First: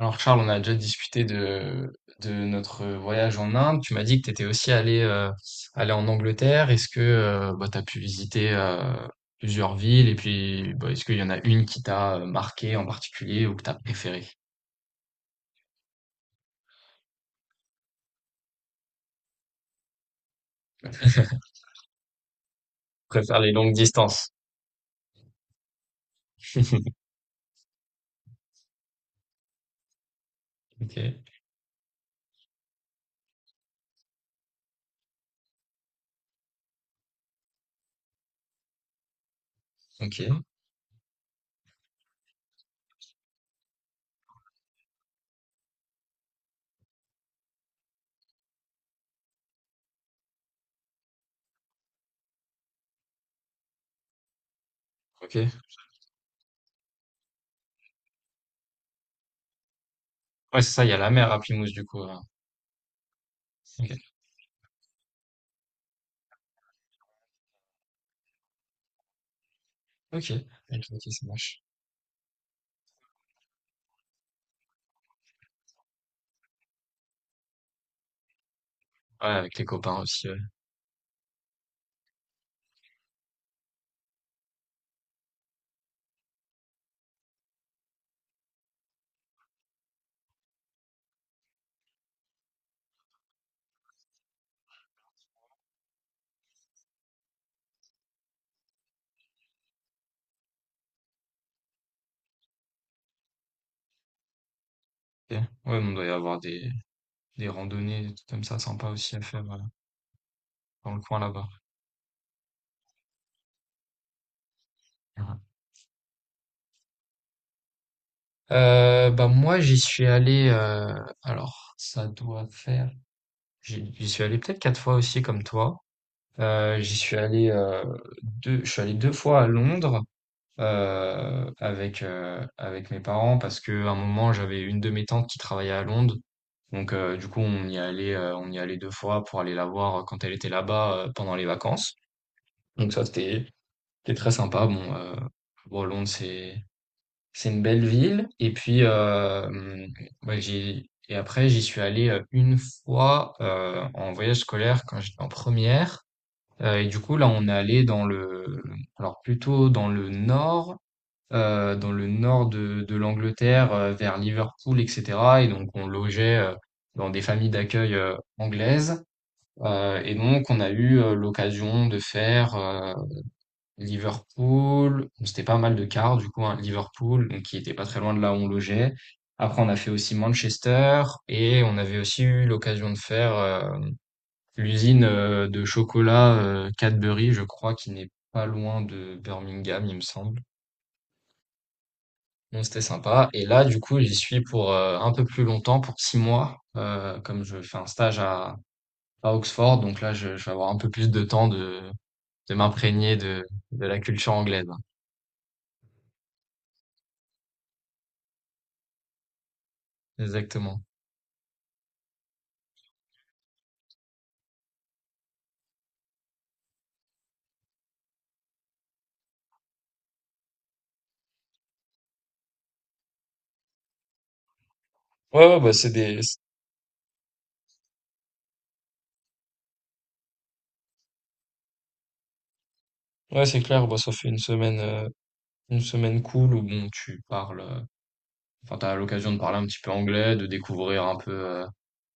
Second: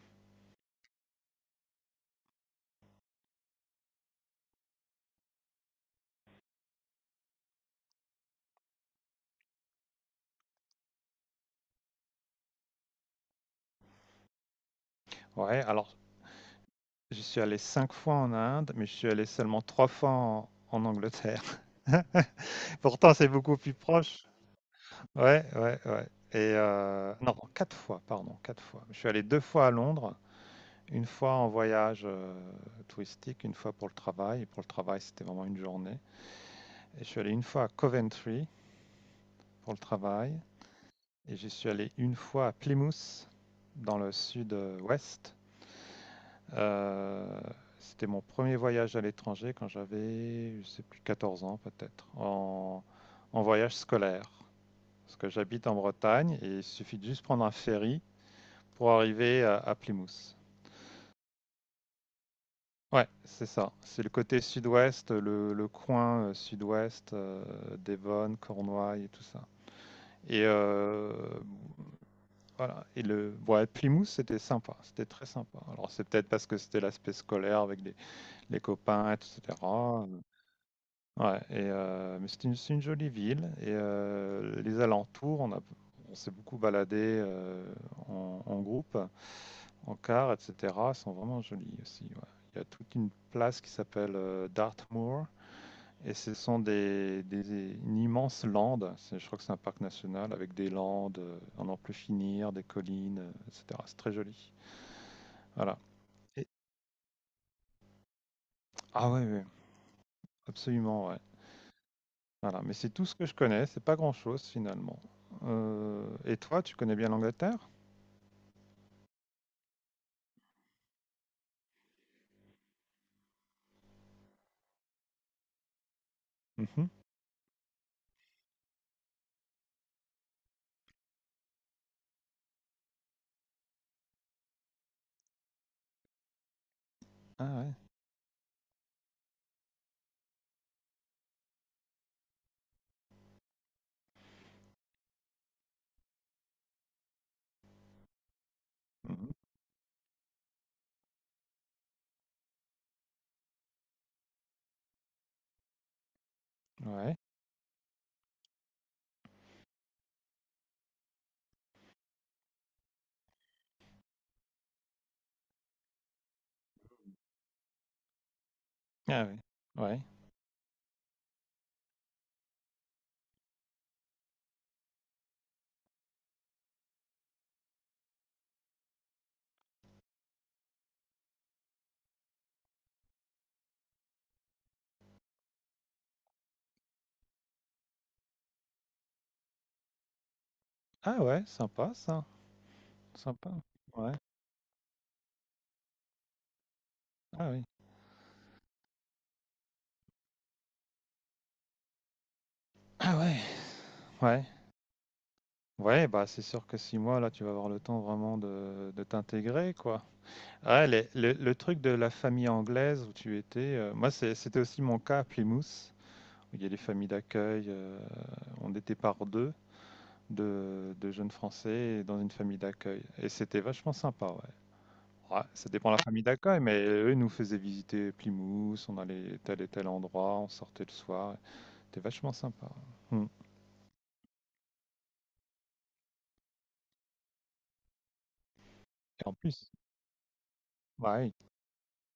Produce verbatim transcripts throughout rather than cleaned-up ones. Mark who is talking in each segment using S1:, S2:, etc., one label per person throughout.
S1: Alors Charles, on a déjà discuté de, de notre voyage en Inde. Tu m'as dit que tu étais aussi allé, euh, allé en Angleterre. Est-ce que euh, bah, tu as pu visiter euh, plusieurs villes et puis bah, est-ce qu'il y en a une qui t'a euh, marqué en particulier ou que tu as préféré? Je
S2: Ouais, alors je suis allé cinq fois en Inde, mais je suis allé seulement trois fois en, en Angleterre. Pourtant, c'est
S1: Préfère les
S2: beaucoup
S1: longues
S2: plus proche.
S1: distances.
S2: Ouais, ouais, ouais. Et euh, non, quatre fois, pardon, quatre fois. Je suis allé deux fois à Londres,
S1: Ok,
S2: une fois en voyage euh, touristique, une fois pour le travail. Et pour le travail, c'était vraiment une journée. Et je suis allé une fois à Coventry pour le travail.
S1: ok,
S2: Et je suis allé une fois à Plymouth, dans le sud-ouest. Euh, c'était mon premier voyage à l'étranger quand j'avais, je sais plus, quatorze ans peut-être, en, en voyage scolaire. Parce que
S1: ok.
S2: j'habite en Bretagne et il suffit de juste prendre un ferry pour arriver à, à Plymouth.
S1: Ouais, c'est ça, il y a la mer à Plymouth du coup. hein.
S2: Ouais, c'est ça. C'est le
S1: Ok,
S2: côté sud-ouest, le, le coin euh, sud-ouest, euh, Devon, Cornouailles et tout ça.
S1: ok,
S2: Et
S1: ok, ok,
S2: euh,
S1: ça marche.
S2: voilà. Et le, ouais, Plymouth, c'était sympa. C'était très sympa. Alors, c'est peut-être parce que c'était l'aspect scolaire avec des- les copains,
S1: Ouais, avec les copains
S2: et cetera.
S1: aussi. Ouais,
S2: Ouais et heu, mais c'est une c'est une jolie ville et heu, les alentours, on a on s'est beaucoup baladé, heu, en en groupe, en car et cetera, sont vraiment jolies aussi, ouais. Il y a toute une place qui s'appelle, heu, Dartmoor et ce sont des des des- une immense lande. C'est je crois que c'est un parc national avec des landes, heu, à n'en plus finir, des collines, heu, et cetera. C'est très joli.
S1: Ok.
S2: Voilà
S1: Ouais, mais on doit y avoir
S2: et
S1: des, des randonnées, des trucs comme ça, sympa
S2: ah
S1: aussi
S2: ouais,
S1: à
S2: ouais,
S1: faire euh, dans le
S2: absolument, ouais.
S1: coin là-bas.
S2: Voilà, mais c'est tout ce que je connais, c'est pas grand-chose finalement. Heu et toi, tu connais bien l'Angleterre?
S1: Euh, bah moi j'y suis allé euh, alors ça doit faire j'y j'y suis allé peut-être quatre fois aussi comme toi euh,
S2: Mmh.
S1: j'y suis allé euh, deux je suis allé deux fois à Londres euh, avec euh, avec mes parents parce que à un moment j'avais une de mes tantes qui travaillait à Londres donc euh, du coup
S2: Ah
S1: on
S2: ouais.
S1: y allait euh, on y allait deux fois pour aller la voir quand elle était là-bas euh, pendant les vacances. Donc ça, c'était c'était très sympa. Bon euh, bon Londres, c'est c'est une belle ville. Et puis,
S2: Mmh.
S1: euh, hum, ouais, j'ai, et après, j'y suis allé euh, une fois euh, en voyage scolaire quand j'étais en première. Euh, et du coup,
S2: Ouais.
S1: là, on est allé dans le, alors plutôt dans le nord, euh, dans le nord de, de l'Angleterre, euh, vers Liverpool, et cetera. Et donc, on logeait euh, dans des familles d'accueil euh, anglaises.
S2: Ah ouais. Ouais.
S1: Euh, et donc, on a eu euh, l'occasion de faire Liverpool. Bon, c'était pas mal de quarts du coup, hein, Liverpool, donc qui était pas très loin de là où on logeait. Après, on a fait aussi Manchester et on avait aussi eu l'occasion de faire euh, l'usine euh, de chocolat euh, Cadbury, je crois, qui n'est pas loin de Birmingham, il me semble.
S2: Ah ouais, sympa ça,
S1: Donc c'était sympa. Et
S2: sympa.
S1: là, du coup,
S2: Ouais.
S1: j'y suis pour euh, un peu plus longtemps, pour six mois, euh, comme
S2: Ah
S1: je
S2: oui.
S1: fais un stage à, à Oxford. Donc là, je, je vais avoir un peu plus de temps de, de m'imprégner
S2: Ah ouais.
S1: de, de la culture
S2: Ouais.
S1: anglaise. hein.
S2: Ouais, bah, c'est sûr que six mois là, tu vas avoir le temps vraiment de de t'intégrer quoi.
S1: Exactement.
S2: Ah les le le truc de la famille anglaise où tu étais, heu, moi c'est c'était aussi mon cas à Plymouth, où il y a des familles d'accueil, heu, on était par deux. de, de jeunes Français dans une famille d'accueil. Et c'était vachement sympa, ouais. Ouais,
S1: Ouais, ouais,
S2: ça
S1: bah, c'est
S2: dépend de la
S1: des,
S2: famille d'accueil, mais eux, ils nous faisaient visiter Plymouth, on allait tel et tel endroit, on sortait le soir. C'était vachement sympa. Mm.
S1: ouais, c'est clair, bah, ça fait une semaine, euh, une semaine cool où bon, tu parles, euh, enfin, t'as
S2: Et
S1: l'occasion
S2: en
S1: de parler un
S2: plus,
S1: petit peu anglais, de découvrir un peu,
S2: ouais.
S1: euh,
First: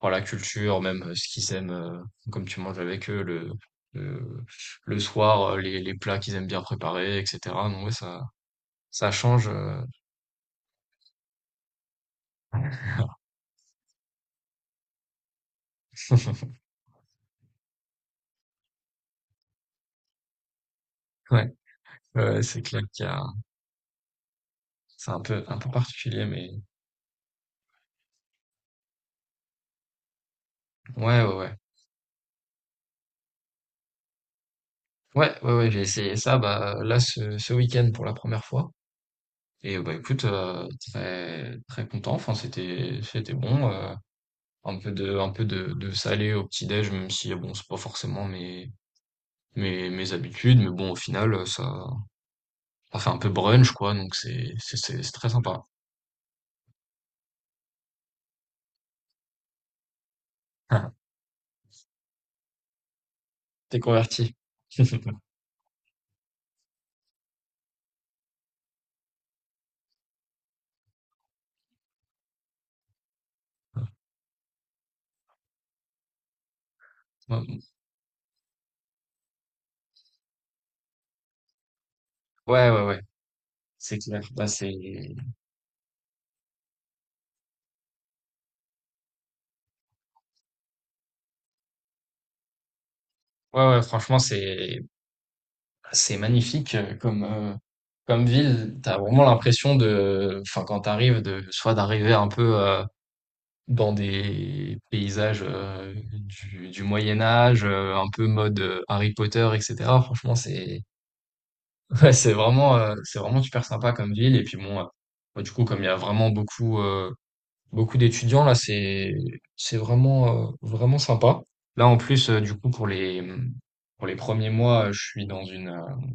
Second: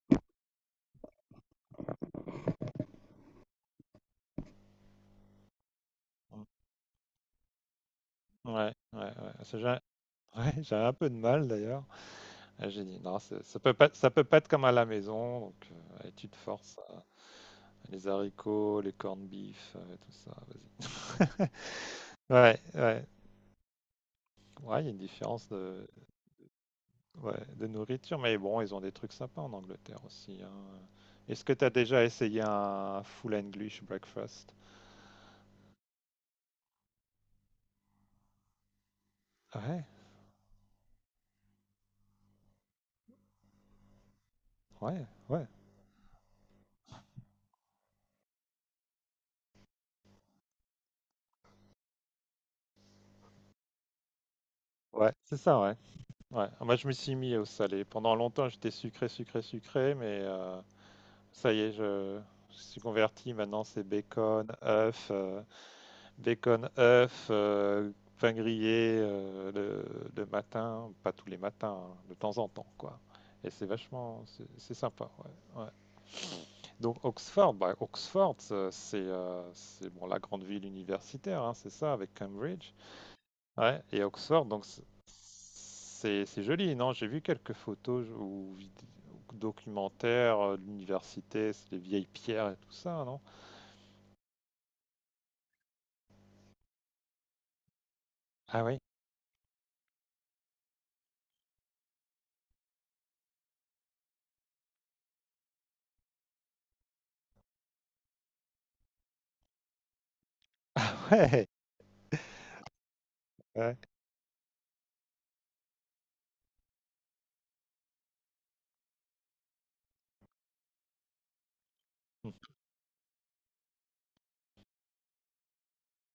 S1: voilà, la culture, même euh, ce qu'ils aiment, euh, comme tu manges avec eux le, le, le soir, euh, les, les plats qu'ils aiment bien préparer, et cetera. Donc, ouais, ça,
S2: Ouais, ouais,
S1: ça
S2: ouais.
S1: change,
S2: Ça, j'ai
S1: euh,
S2: ouais, j'ai un peu de mal d'ailleurs. Et j'ai dit non, c'est- ça peut pas, ça peut pas être comme à la maison. Donc, euh, allez, tu te forces. euh, les haricots, les corned beef, euh, tout ça. Vas-y.
S1: Ouais, ouais,
S2: Ouais,
S1: c'est clair
S2: ouais.
S1: qu'il y a,
S2: Ouais, il y a une
S1: c'est un peu,
S2: différence
S1: un peu
S2: de,
S1: particulier, mais
S2: ouais, de nourriture, mais bon, ils ont des trucs sympas en Angleterre aussi, hein.
S1: ouais, ouais,
S2: Est-ce que
S1: ouais,
S2: tu as déjà essayé un full English breakfast?
S1: ouais, ouais, ouais, j'ai essayé ça, bah, là, ce, ce week-end pour la première fois. Et euh,
S2: Ouais,
S1: bah écoute, heu, très très content, enfin c'était c'était bon, heu, un peu
S2: ouais,
S1: de un peu
S2: ouais.
S1: de de salé au petit-déj, même si euh, bon c'est pas forcément mes mes mes habitudes, mais bon au final, heu, ça ça fait un peu brunch quoi, donc c'est c'est c'est c'est
S2: Ouais,
S1: très
S2: c'est ça,
S1: sympa.
S2: ouais. Ouais. Moi, je me suis mis au salé. Pendant longtemps, j'étais sucré, sucré, sucré, mais euh, ça y est, je, je suis converti. Maintenant,
S1: T'es
S2: c'est
S1: converti.
S2: bacon, œuf, euh, bacon, œuf, euh, pain grillé euh, le, le matin, pas tous les matins, hein, de temps en temps, quoi. Et c'est vachement, c'est c'est sympa, ouais. Ouais. Donc Oxford, bah, Oxford, euh, c'est euh, c'est, bon, la grande ville universitaire, hein, c'est ça, avec
S1: Ouais,
S2: Cambridge.
S1: ouais, ouais,
S2: Ouais,
S1: c'est
S2: et
S1: clair.
S2: Oxford,
S1: Bah c'est
S2: donc c'est
S1: ouais,
S2: c'est- c'est joli, non? J'ai vu quelques photos ou vid- ou documentaires euh, de l'université, c'est les vieilles pierres et tout ça, non?
S1: ouais, franchement, c'est c'est magnifique, heu, comme, heu, comme
S2: Ah
S1: ville.
S2: oui.
S1: T'as vraiment l'impression de, enfin quand t'arrives, de soit d'arriver un peu, euh, dans des paysages euh, du, du Moyen Âge, euh, un peu mode euh, Harry Potter, et cetera. Franchement, c'est ouais, c'est vraiment euh, c'est vraiment
S2: Ah ouais.
S1: super
S2: Ouais.
S1: sympa comme ville. Et puis bon, euh, bah, du coup, comme il y a vraiment beaucoup euh, beaucoup d'étudiants là, c'est c'est vraiment euh, vraiment sympa. Là, en plus,
S2: Mm.
S1: euh, du coup, pour les pour les premiers mois, euh, je suis dans une euh,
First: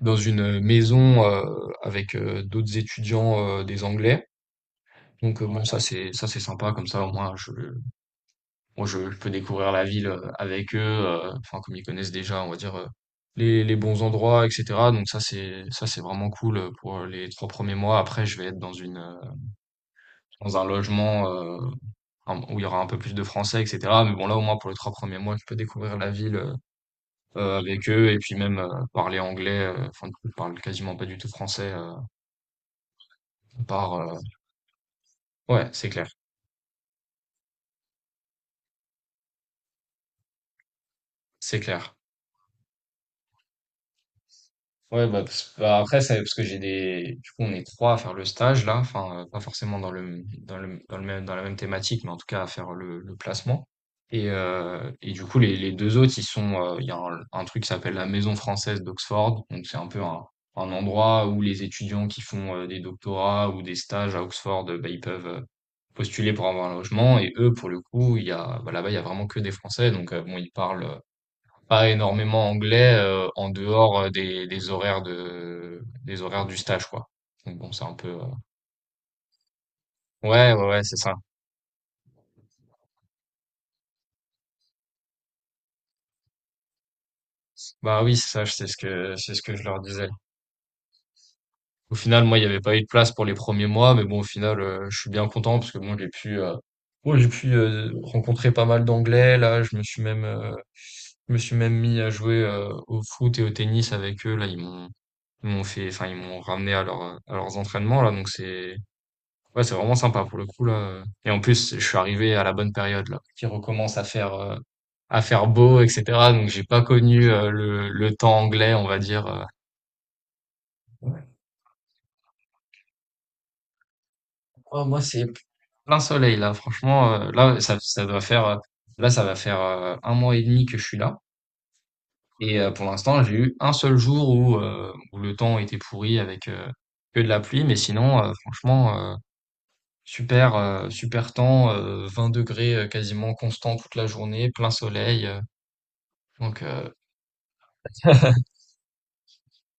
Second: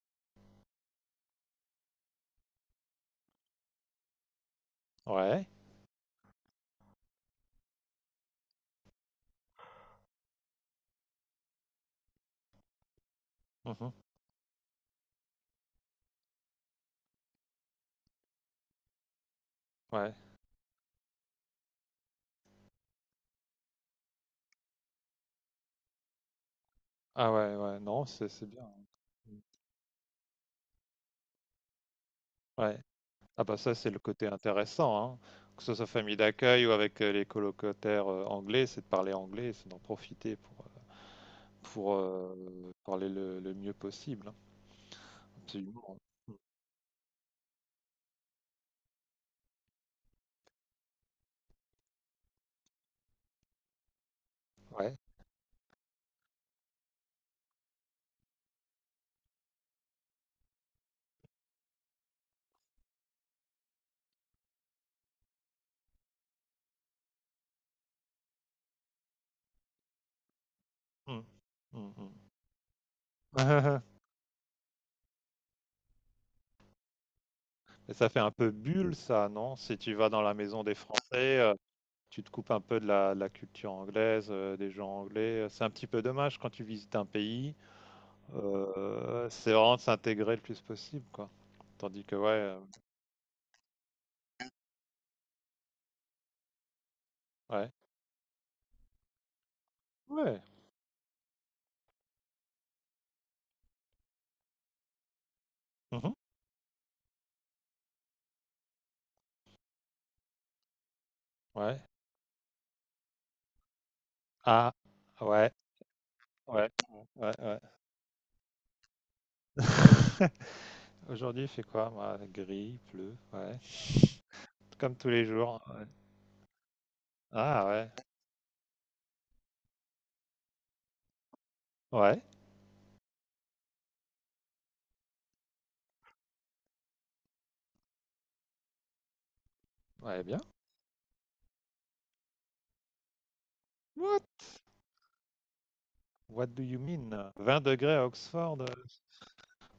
S1: dans une maison euh, avec euh, d'autres étudiants euh, des Anglais. Donc
S2: Ouais.
S1: euh, bon, Ouais. ça c'est ça c'est sympa comme ça, au moins je moi, je, je peux découvrir la ville euh, avec eux, euh, enfin, comme ils connaissent déjà, on va dire, euh, les, les
S2: Mhm.
S1: bons endroits, et cetera. Donc ça, c'est, ça, c'est vraiment cool euh, pour euh, les trois premiers mois. Après, je vais être dans une, euh,
S2: Ouais.
S1: dans un logement, euh, un- où il y aura un peu plus de français, et cetera. Mais bon, là, au moins, pour les trois premiers mois, je peux découvrir la ville, euh,
S2: Ah ouais,
S1: euh,
S2: ouais,
S1: avec
S2: non,
S1: eux et
S2: c'est
S1: puis
S2: c'est
S1: même, euh,
S2: bien.
S1: parler
S2: Mm.
S1: anglais. euh, Enfin, du coup, je parle quasiment pas du tout français, euh,
S2: Ouais. Ah bah
S1: à
S2: ça c'est
S1: part,
S2: le
S1: euh,
S2: côté intéressant, hein. Que
S1: ouais,
S2: ce soit
S1: c'est clair.
S2: famille d'accueil ou avec euh, les colocataires euh, anglais, c'est de parler anglais, c'est d'en profiter pour, euh,
S1: C'est
S2: pour
S1: clair.
S2: euh, parler le, le mieux possible, hein.
S1: Ouais, bah, parce- bah,
S2: Absolument.
S1: après, c'est parce que j'ai des. Du coup, on est trois à faire le stage là, enfin, euh, pas forcément dans le, dans le, dans le même, dans la même thématique, mais en tout cas à faire le, le placement. Et, euh,
S2: Ouais.
S1: et du coup, les, les deux autres, ils sont. euh, Il y a un, un truc qui s'appelle la Maison française d'Oxford. Donc, c'est un peu un, un endroit où les étudiants qui font euh, des doctorats ou des stages à Oxford, euh, bah, ils peuvent euh, postuler pour avoir un logement. Et eux, pour le coup, il y a, bah, là-bas, il y a vraiment que des Français. Donc, euh, bon, ils parlent
S2: Mm.
S1: pas
S2: Mm, mm.
S1: énormément anglais euh, en dehors euh, des, des horaires de des horaires du stage quoi. Donc bon, c'est un
S2: Et
S1: peu
S2: ça fait
S1: euh,
S2: un peu bulle ça, non? Si tu vas dans la
S1: ouais
S2: maison
S1: ouais
S2: des
S1: ouais, c'est ça.
S2: Français, euh, tu te coupes un peu de la, de la culture anglaise, euh, des gens anglais. euh, C'est un petit peu dommage quand tu visites un pays.
S1: Bah oui, c'est ça, c'est ce que
S2: euh,
S1: c'est ce
S2: c'est
S1: que je
S2: vraiment
S1: leur
S2: de
S1: disais.
S2: s'intégrer le plus possible, quoi.
S1: Au
S2: Tandis que
S1: final,
S2: ouais,
S1: moi, il n'y
S2: euh,
S1: avait pas eu de place pour les premiers mois, mais bon, au final, euh, je suis bien content parce que bon, j'ai pu euh, bon, j'ai pu
S2: ouais,
S1: euh, rencontrer pas mal d'anglais là, je me suis même
S2: ouais.
S1: euh, je me suis même mis à jouer euh, au foot et au tennis avec eux là, ils m'ont ils m'ont fait enfin ils
S2: Mhm.
S1: m'ont ramené à leur à leurs entraînements là, donc c'est Ouais, c'est vraiment sympa pour le coup là. Et en plus,
S2: Ouais.
S1: je suis arrivé à la bonne période là, qui recommence à faire euh,
S2: Ah,
S1: à faire
S2: ouais,
S1: beau, et cetera. Donc j'ai
S2: ouais,
S1: pas connu
S2: ouais,
S1: euh,
S2: ouais.
S1: le le temps anglais, on va dire. euh.
S2: Aujourd'hui, il fait quoi, moi? Gris, il pleut, ouais.
S1: Oh,
S2: Comme
S1: moi
S2: tous
S1: c'est
S2: les jours. Ouais.
S1: plein soleil là. Franchement, euh, là
S2: Ah,
S1: ça
S2: ouais.
S1: ça doit faire euh, là ça va faire euh, un mois et demi que je suis là.
S2: Ouais.
S1: Et euh, pour l'instant, j'ai eu un seul jour où euh, où le temps était pourri avec euh, que de la pluie, mais sinon euh, franchement euh,
S2: Ouais, bien.
S1: super euh, super temps, euh, vingt degrés euh, quasiment constant toute la
S2: What?
S1: journée, plein soleil. euh,
S2: What
S1: Donc,
S2: do you
S1: euh,
S2: mean? Vingt degrés à Oxford? euh.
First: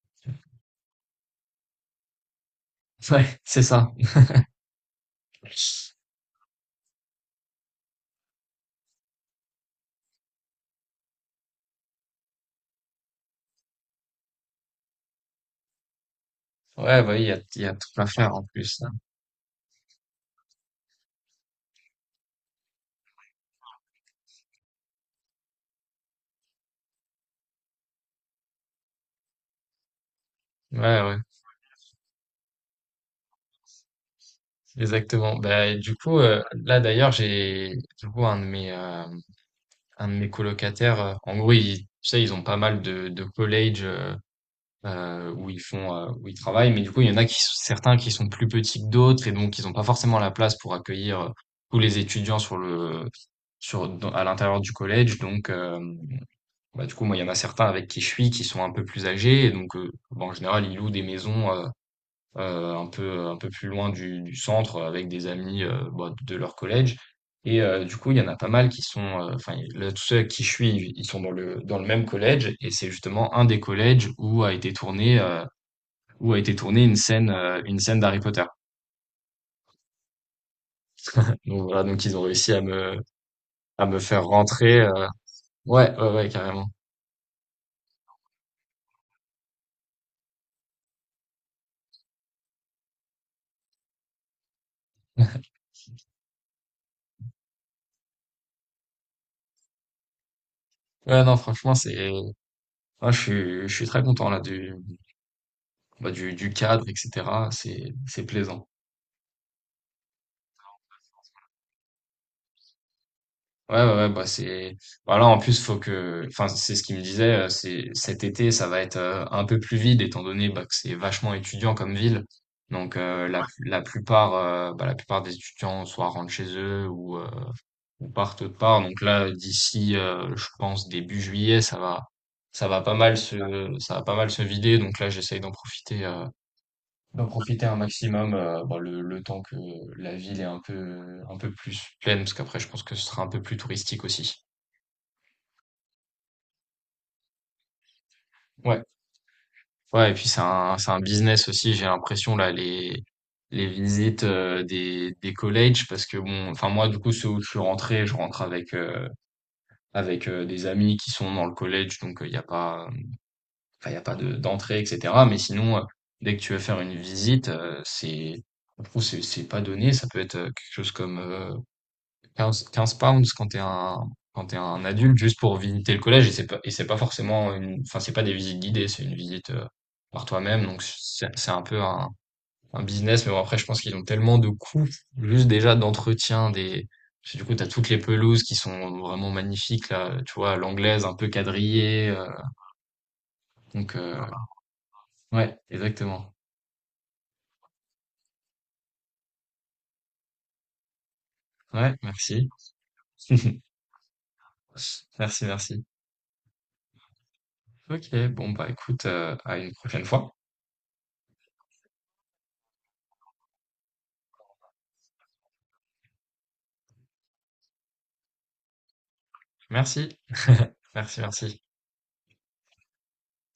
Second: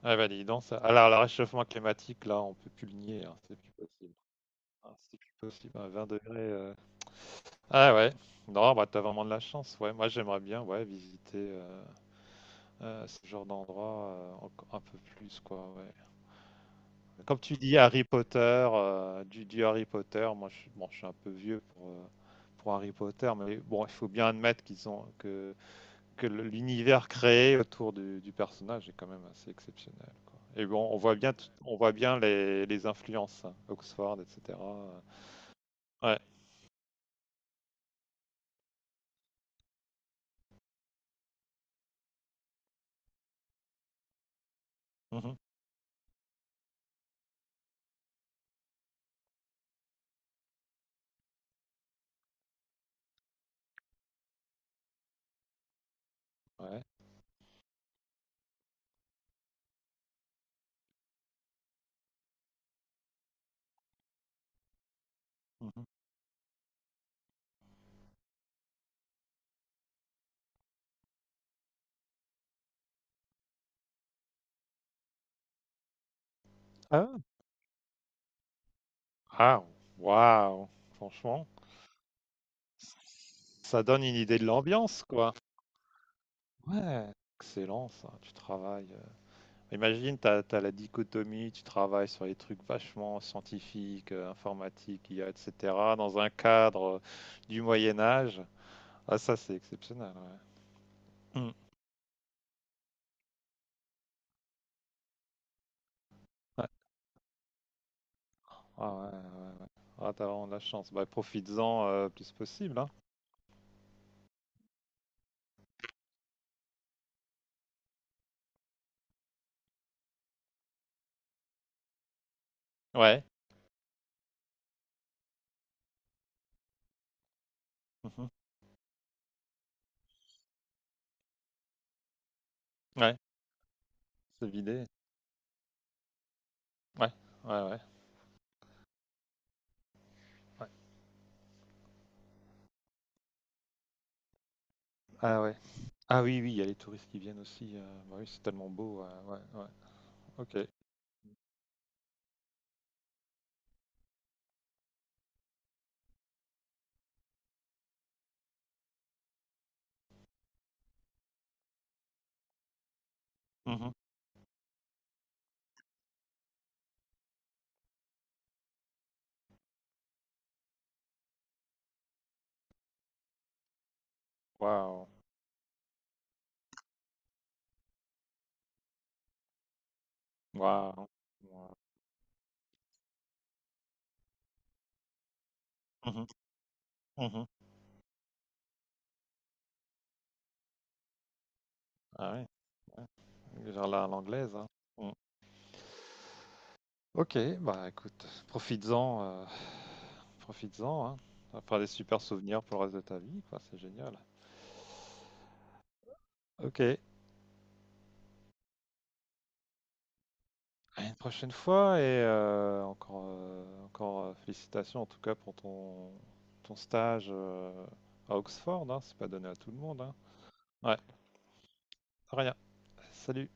S2: Ah, bah, dis donc, ça. Alors, le réchauffement climatique, là, on peut plus le nier, hein,
S1: ouais,
S2: c'est
S1: c'est
S2: plus
S1: ça.
S2: possible. Ah, c'est plus possible, hein, vingt degrés. euh. Ah, ouais. Non, bah, t'as vraiment de la chance, ouais. Moi, j'aimerais bien, ouais, visiter euh, euh, ce genre d'endroit euh, enco- un peu plus, quoi, ouais.
S1: Ouais, bah, oui, il y a,
S2: Comme tu
S1: il y a
S2: dis,
S1: tout
S2: Harry
S1: à faire
S2: Potter,
S1: en plus. hein.
S2: euh, du, du Harry Potter, moi je, suis- bon, je suis un peu vieux pour, euh, pour Harry Potter, mais bon, il faut bien admettre qu'ils ont, que, que le- l'univers créé autour du, du personnage est quand même assez exceptionnel, quoi. Et bon, on
S1: Ouais,
S2: voit
S1: ouais,
S2: bien, tout- on voit bien les, les influences, hein, Oxford, et cetera.
S1: exactement. Bah, et du
S2: Ouais.
S1: coup, euh, là d'ailleurs, j'ai du coup un de mes, euh, un de mes colocataires. Euh, en gros, ils, tu sais, ils ont pas mal de, de collèges euh, euh,
S2: Mhm.
S1: où ils font, euh, où ils travaillent, mais du coup, il y en a qui, sont- certains qui sont plus petits que d'autres, et donc ils n'ont pas forcément la place pour accueillir euh, tous les étudiants sur le, sur, dans- à l'intérieur du collège. Donc, euh,
S2: Ouais.
S1: Bah, du coup, moi, il y en a certains avec qui je suis qui sont un peu plus âgés. Et donc, euh, bah, en général, ils louent des maisons euh, euh, un peu, un peu plus loin du, du centre euh, avec des amis euh,
S2: Mhm.
S1: bah, de leur collège. Et euh, du coup, il y en a pas mal qui sont, euh, enfin, là, tous ceux avec qui je suis, ils ils sont dans le, dans le même collège. Et c'est justement un des collèges où a été tourné, euh, où a été tournée une
S2: Ah,
S1: scène, euh, une scène d'Harry Potter.
S2: ah, waouh, franchement,
S1: Donc voilà, donc ils ont réussi à me,
S2: ça
S1: à me
S2: donne une
S1: faire
S2: idée de
S1: rentrer.
S2: l'ambiance,
S1: euh,
S2: quoi.
S1: Ouais, ouais, ouais, carrément.
S2: Ouais, excellent ça, tu travailles. Imagine, tu as, la dichotomie, tu travailles sur les trucs vachement scientifiques, euh, informatiques, I A, et cetera, dans un cadre euh, du Moyen Âge. Ah, ça, c'est exceptionnel.
S1: Ouais, non,
S2: Ouais. Mm.
S1: franchement, c'est, moi, je suis, je suis très content là du, bah, du, du
S2: Ouais.
S1: cadre, et cetera. C'est, c'est plaisant.
S2: Ah, ouais, ouais, ouais. Ah, t'as vraiment de la chance. Bah, profites-en euh, plus possible. Hein.
S1: Ouais, ouais, ouais, bah c'est. Voilà, en plus, faut que. Enfin, c'est ce qu'il me disait, euh, c'est cet été, ça va être euh, un peu plus vide, étant donné bah, que c'est vachement étudiant comme ville. Donc
S2: Ouais.
S1: euh, la, la plupart euh, bah, la plupart des étudiants soit rentrent chez eux ou, euh, ou
S2: Mhm.
S1: partent autre part. Donc là, d'ici, euh, je pense, début juillet, ça va ça va pas mal
S2: Ouais.
S1: se ça va pas mal se
S2: C'est
S1: vider.
S2: vidé.
S1: Donc là, j'essaye d'en profiter. euh,
S2: Ouais.
S1: d'en
S2: Ouais,
S1: profiter un
S2: ouais.
S1: maximum euh, bah, le, le temps que la ville est un
S2: Ouais.
S1: peu un peu plus pleine parce qu'après je pense que ce sera un peu plus touristique aussi.
S2: Ah, ouais. Ah, oui, oui, il y a les touristes qui viennent aussi. Euh, bah oui, c'est tellement
S1: Ouais.
S2: beau. Ouais, ouais, ouais.
S1: Ouais, et puis c'est
S2: Ok.
S1: un c'est un business aussi, j'ai l'impression là les les visites euh, des des collèges parce que bon enfin moi du coup ceux où je suis rentré, je rentre avec euh, avec euh, des amis qui sont dans le collège donc euh, il n'y a pas enfin il
S2: Mhm.
S1: y a pas de d'entrée et cetera mais sinon euh, dès que tu veux faire une visite, euh, c'est je trouve c'est c'est pas donné, ça peut être euh, quelque chose comme euh, quinze 15 pounds quand t'es un, quand t'es un
S2: Waouh.
S1: adulte juste pour visiter le collège et c'est pas, et c'est pas forcément une, enfin, c'est pas des visites guidées, c'est une visite euh, par toi-même. Donc,
S2: Waouh.
S1: c'est c'est un
S2: Waouh.
S1: peu un, un business. Mais bon, après, je pense qu'ils ont tellement de coûts, juste déjà
S2: Mhm.
S1: d'entretien des, parce que du
S2: Mhm.
S1: coup, t'as toutes les pelouses qui sont vraiment magnifiques, là, tu vois, l'anglaise un peu quadrillée. euh,
S2: Ah ouais, ouais. Genre
S1: Donc,
S2: là, à
S1: euh, voilà.
S2: l'anglaise, hein. Mm.
S1: Ouais, exactement.
S2: Ok, bah écoute, profites-en, euh, profites-en, hein. Ça va faire des
S1: Ouais,
S2: super
S1: merci.
S2: souvenirs pour le reste de ta vie, quoi, c'est génial.
S1: Merci, merci.
S2: Ok,
S1: Ok, bon, bah, écoute, euh, à une prochaine fois.
S2: à une prochaine fois et euh, encore, euh, encore euh, félicitations en tout cas pour ton, ton stage euh, à Oxford, hein. C'est pas donné à tout le monde, hein.
S1: Merci,
S2: Ouais,
S1: merci, merci.
S2: de rien. Salut.